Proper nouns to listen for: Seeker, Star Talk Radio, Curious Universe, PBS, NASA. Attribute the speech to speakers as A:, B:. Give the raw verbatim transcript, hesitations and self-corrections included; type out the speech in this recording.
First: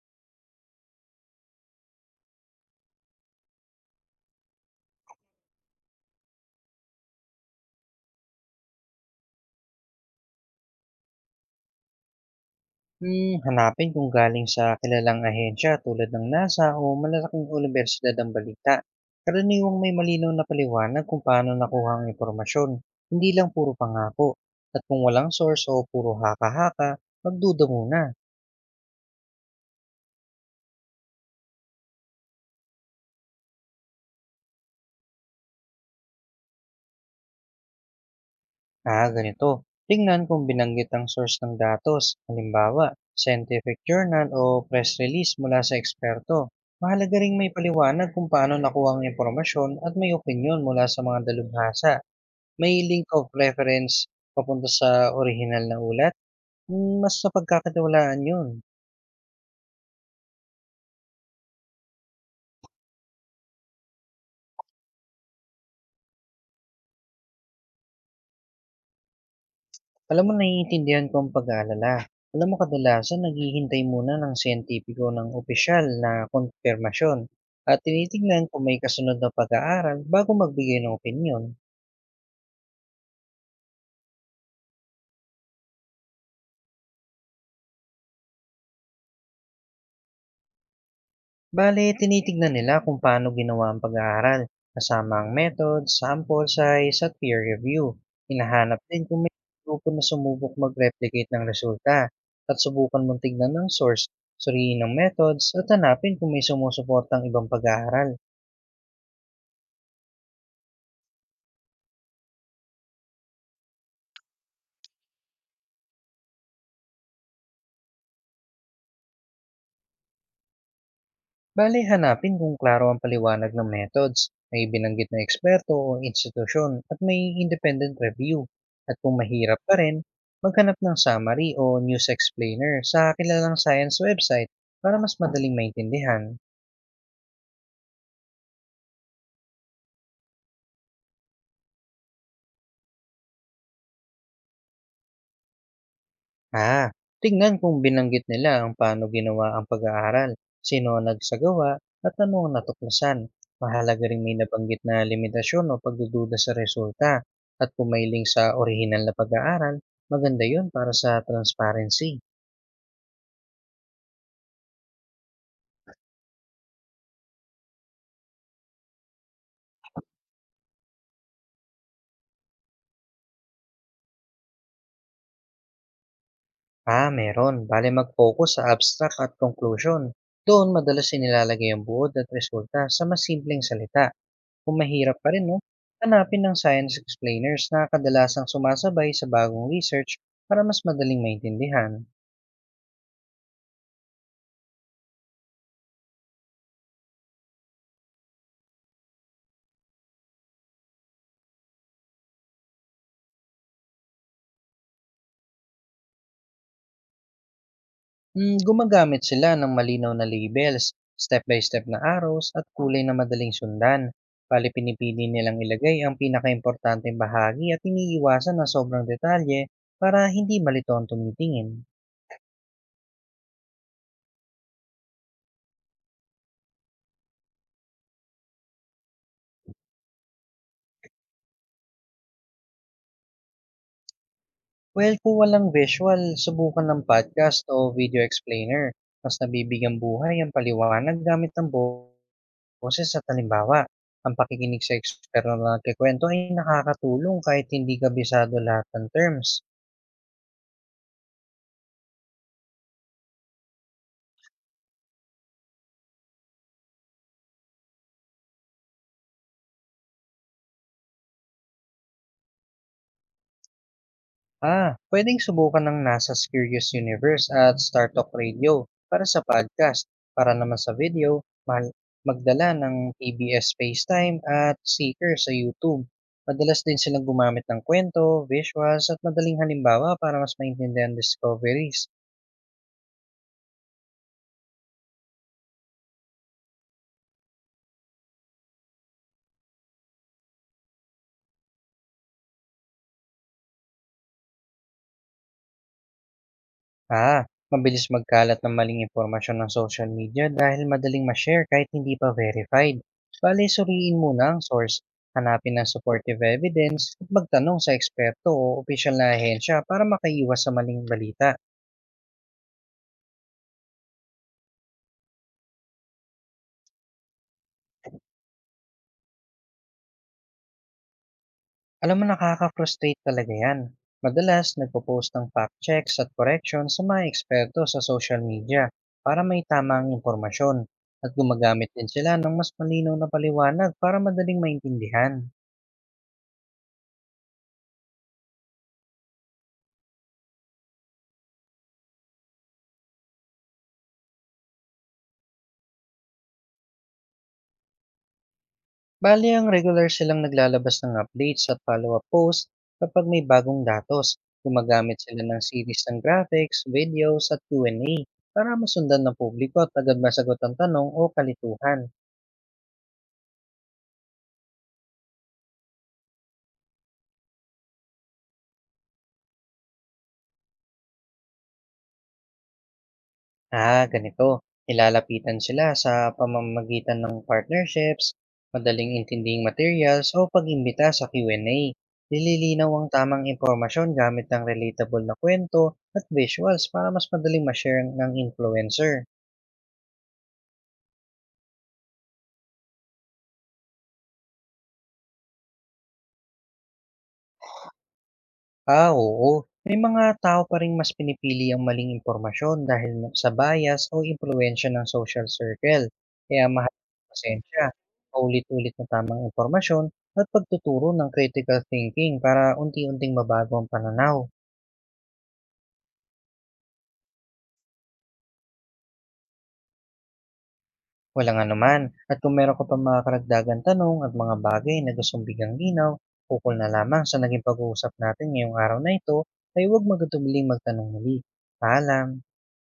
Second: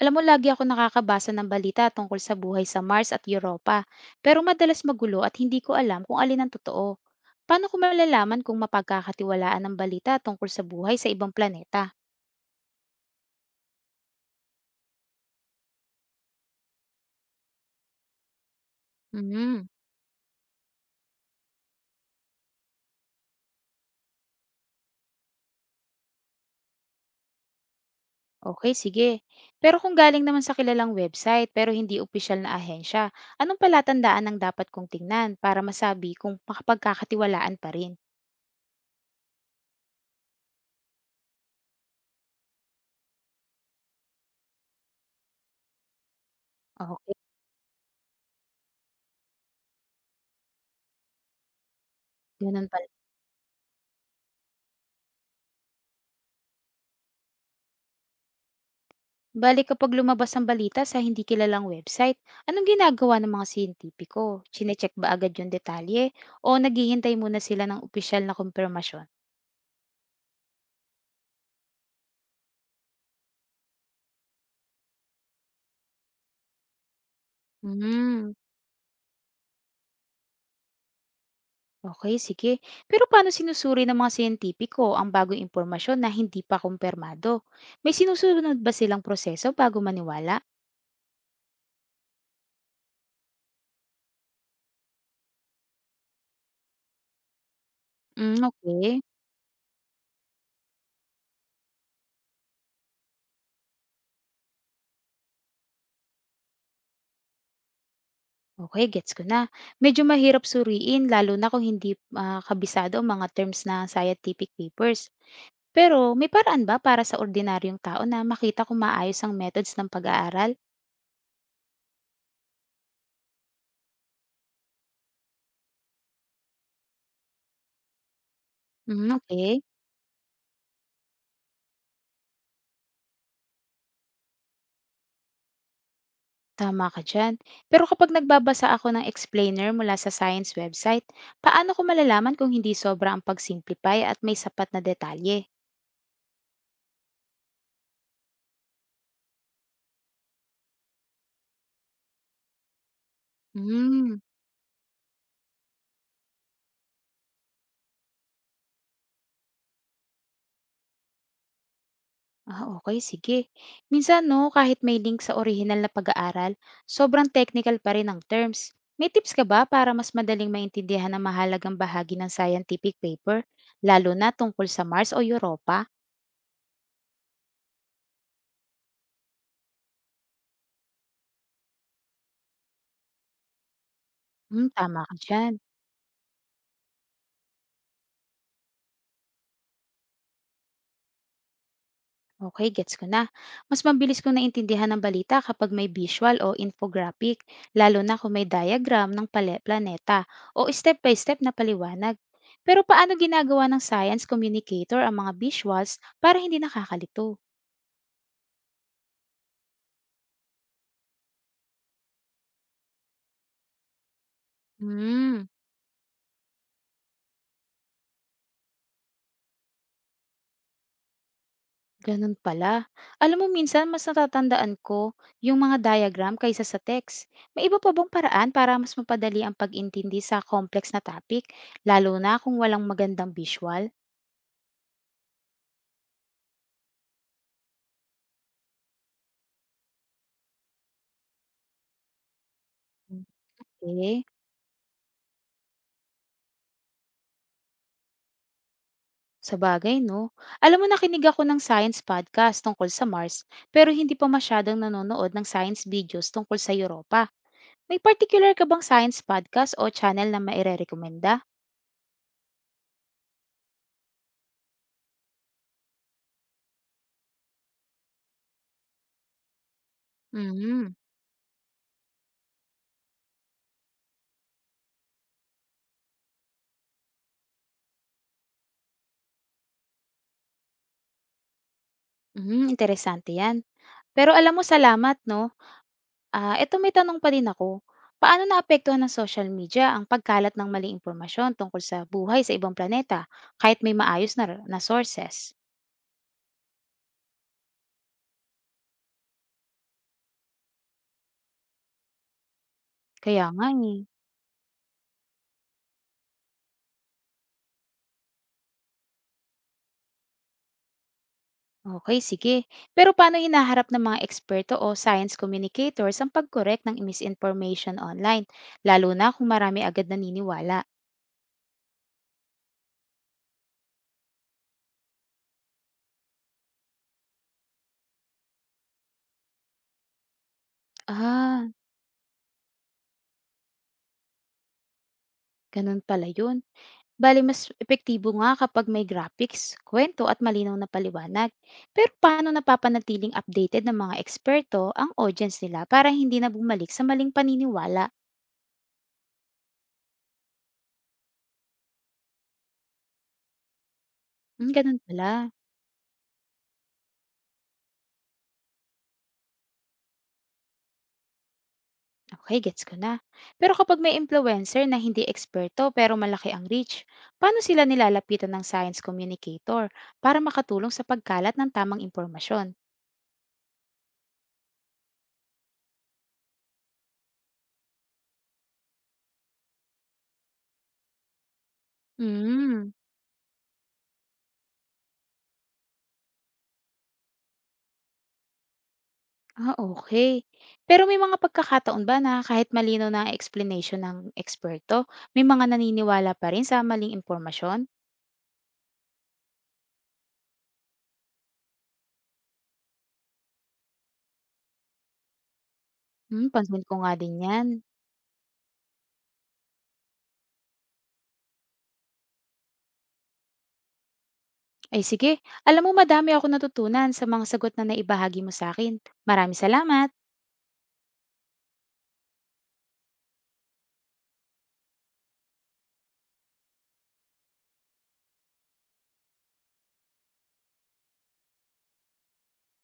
A: Alam mo, lagi ako nakakabasa ng balita tungkol sa buhay sa Mars at Europa, pero madalas magulo at hindi ko alam kung alin ang totoo. Paano ko malalaman kung mapagkakatiwalaan ang balita tungkol sa buhay sa ibang planeta?
B: Hmm, hanapin kung galing sa kilalang ahensya tulad ng NASA o malalaking unibersidad ang balita.
A: Mm.
B: Karaniwang may malinaw na paliwanag kung paano nakuha ang impormasyon, hindi lang puro pangako. At kung walang source o puro haka-haka, magduda muna.
A: Okay, sige. Pero kung galing naman sa kilalang website pero hindi opisyal na ahensya, anong palatandaan ang dapat kong tingnan para masabi kung makapagkakatiwalaan pa rin?
B: Ah, ganito. Tingnan kung binanggit ang source ng datos, halimbawa, scientific journal o press release mula sa eksperto.
A: Okay,
B: Mahalaga ring may paliwanag kung paano nakuha ang impormasyon at may opinyon mula sa mga dalubhasa.
A: ganun
B: May
A: pala.
B: link of reference papunta sa orihinal na ulat, mm, mas napagkakatiwalaan yun.
A: Bale kapag lumabas ang balita sa hindi kilalang website, anong ginagawa ng mga siyentipiko? Chinecheck ba agad yung detalye o naghihintay muna sila ng opisyal na kumpirmasyon?
B: Alam mo, naiintindihan ko ang pag-aalala. Alam mo, kadalasan naghihintay muna ng siyentipiko ng opisyal na kumpirmasyon at
A: Hmm,
B: tinitingnan kung may kasunod na pag-aaral bago magbigay ng opinyon.
A: okay, sige. Pero paano sinusuri ng mga siyentipiko ang bagong impormasyon na hindi pa kumpirmado? May sinusunod ba silang proseso bago maniwala?
B: Bale, tinitignan nila kung paano ginawa ang pag-aaral, kasama ang method, sample size, at peer review.
A: Hmm,
B: Hinahanap
A: okay.
B: din kung may grupo na sumubok mag-replicate ng resulta at subukan mong tignan ng source, suriin ng methods, at hanapin kung may sumusuportang ibang pag-aaral.
A: Okay, gets ko na. Medyo mahirap suriin lalo na kung hindi ah, kabisado ang mga terms na scientific papers. Pero may paraan ba para sa ordinaryong tao na makita kung maayos ang methods ng pag-aaral?
B: Bale, hanapin kung klaro ang paliwanag ng methods, may binanggit na eksperto o institusyon at may independent review. At
A: Hmm,
B: kung mahirap
A: okey,
B: pa rin, maghanap ng summary o news explainer sa kilalang science website para mas madaling maintindihan.
A: tama ka diyan. Pero kapag nagbabasa ako ng explainer mula sa science website, paano ko malalaman kung hindi sobra ang pag-simplify at may sapat na detalye?
B: Ah, Tingnan kung binanggit nila ang paano ginawa ang pag-aaral, sino ang nagsagawa, at ano ang natuklasan. Mahalaga
A: Hmm,
B: rin may nabanggit na limitasyon o pagdududa sa resulta. At kung may link sa orihinal na pag-aaral, maganda yun para sa transparency.
A: ah, okay sige. Minsan 'no, kahit may link sa orihinal na pag-aaral, sobrang technical pa rin ang terms. May tips ka ba para mas madaling maintindihan ang mahalagang bahagi ng scientific paper, lalo na tungkol sa Mars o Europa?
B: Ah, meron. Bale mag-focus sa abstract at conclusion. Doon madalas inilalagay ang buod at resulta sa mas simpleng salita.
A: Hmm,
B: Kung
A: tama ka
B: mahirap pa rin
A: diyan.
B: 'no, hanapin ng science explainers na kadalasang sumasabay sa bagong research para mas madaling maintindihan.
A: Okey, gets ko na. Mas mabilis kong naintindihan ng balita kapag may visual o infographic, lalo na kung may diagram ng pale planeta o step-by-step na paliwanag. Pero paano ginagawa ng science communicator ang mga visuals para hindi nakakalito?
B: Hmm, gumagamit sila ng malinaw na labels, step-by-step na arrows at kulay na madaling sundan. Bale pinipili
A: Hmm,
B: nilang ilagay ang pinakaimportanteng bahagi at iniiwasan na sobrang detalye para hindi malito ang tumitingin.
A: ganun pala. Alam mo minsan mas natatandaan ko yung mga diagram kaysa sa text. May iba pa bang paraan para mas mapadali ang pag-intindi sa complex na topic, lalo na kung walang magandang visual?
B: Well, kung walang visual, subukan ng podcast o video explainer. Mas nabibigyan buhay ang paliwanag gamit ng bo boses at halimbawa,
A: Eh,
B: ang pakikinig sa eksperto na nagkukuwento ay nakakatulong kahit hindi kabisado lahat ng terms.
A: sa bagay 'no. Alam mo nakinig ako ng science podcast tungkol sa Mars, pero hindi pa masyadong nanonood ng science videos tungkol sa Europa. May particular ka bang science podcast o channel na mairerekomenda?
B: Ah, pwedeng subukan ng NASA's Curious Universe at Star Talk Radio para sa podcast. Para naman
A: Hmm,
B: sa video, mahal- magdala ng P B S FaceTime at Seeker sa YouTube. Madalas din silang gumamit ng kwento, visuals at madaling halimbawa para mas maintindihan ang discoveries.
A: hmm, interesante 'yan. Pero alam mo salamat 'no. Ah, eto may tanong pa din ako. Paano naapektuhan ng social media ang pagkalat ng maling impormasyon tungkol sa buhay sa ibang planeta kahit may maayos na na sources?
B: Ah, mabilis magkalat ng maling impormasyon ng social media dahil madaling ma-share kahit hindi pa verified.
A: Kaya
B: Bale,
A: nga, eh.
B: suriin muna ang source, hanapin ng supportive evidence at magtanong sa eksperto o opisyal na ahensya para makaiwas sa maling balita.
A: Okay, sige. Pero paano hinaharap ng mga eksperto o science communicators ang pag-korek ng misinformation online, lalo na kung marami agad naniniwala?
B: Alam mo, nakaka-frustrate talaga yan. Madalas, nagpo-post ng fact checks at corrections sa mga eksperto sa social media para may tamang impormasyon at
A: Ah,
B: gumagamit din sila ng mas malinaw na paliwanag para madaling maintindihan.
A: ganun pala yun. Bale, mas epektibo nga kapag may graphics, kwento at malinaw na paliwanag. Pero paano napapanatiling updated ng mga eksperto ang audience nila para hindi na bumalik sa maling paniniwala?
B: Bali ang regular silang naglalabas ng updates at follow-up posts kapag may bagong datos.
A: Hmm, ganun
B: Gumagamit sila
A: pala.
B: ng series ng graphics, videos at Q and A para masundan ng publiko at agad masagot ang tanong o kalituhan.
A: Okay, gets ko na. Pero kapag may influencer na hindi eksperto pero malaki ang reach, paano sila nilalapitan ng science communicator para makatulong sa pagkalat ng tamang impormasyon?
B: Ah, ganito. Ilalapitan sila sa pamamagitan ng partnerships, madaling intinding materials o pag-imbita sa Q and A. Nililinaw
A: Hmm,
B: ang tamang impormasyon gamit ng relatable na kwento at visuals para mas madaling ma-share ng influencer.
A: ah okay. Pero may mga pagkakataon ba na kahit malino na ang explanation ng eksperto, may mga naniniwala pa rin sa maling impormasyon?
B: Ah, oo. May mga tao pa ring mas pinipili ang maling impormasyon dahil na- sa bias o impluwensya ng social circle.
A: Hmm,
B: Kaya
A: pansin ko
B: mahalaga
A: nga
B: ang
A: din yan.
B: pasensya, paulit-ulit na tamang impormasyon at pagtuturo ng critical thinking para unti-unting mabago ang pananaw.
A: Ay sige, alam mo madami ako natutunan sa mga sagot na naibahagi mo sa akin. Maraming salamat!
B: Walang anuman. At kung meron ka pa mga karagdagan tanong at mga bagay na gustong bigang ginaw, ukol na lamang sa naging pag-uusap natin ngayong araw na ito, ay huwag magatumiling magtanong muli. Paalam!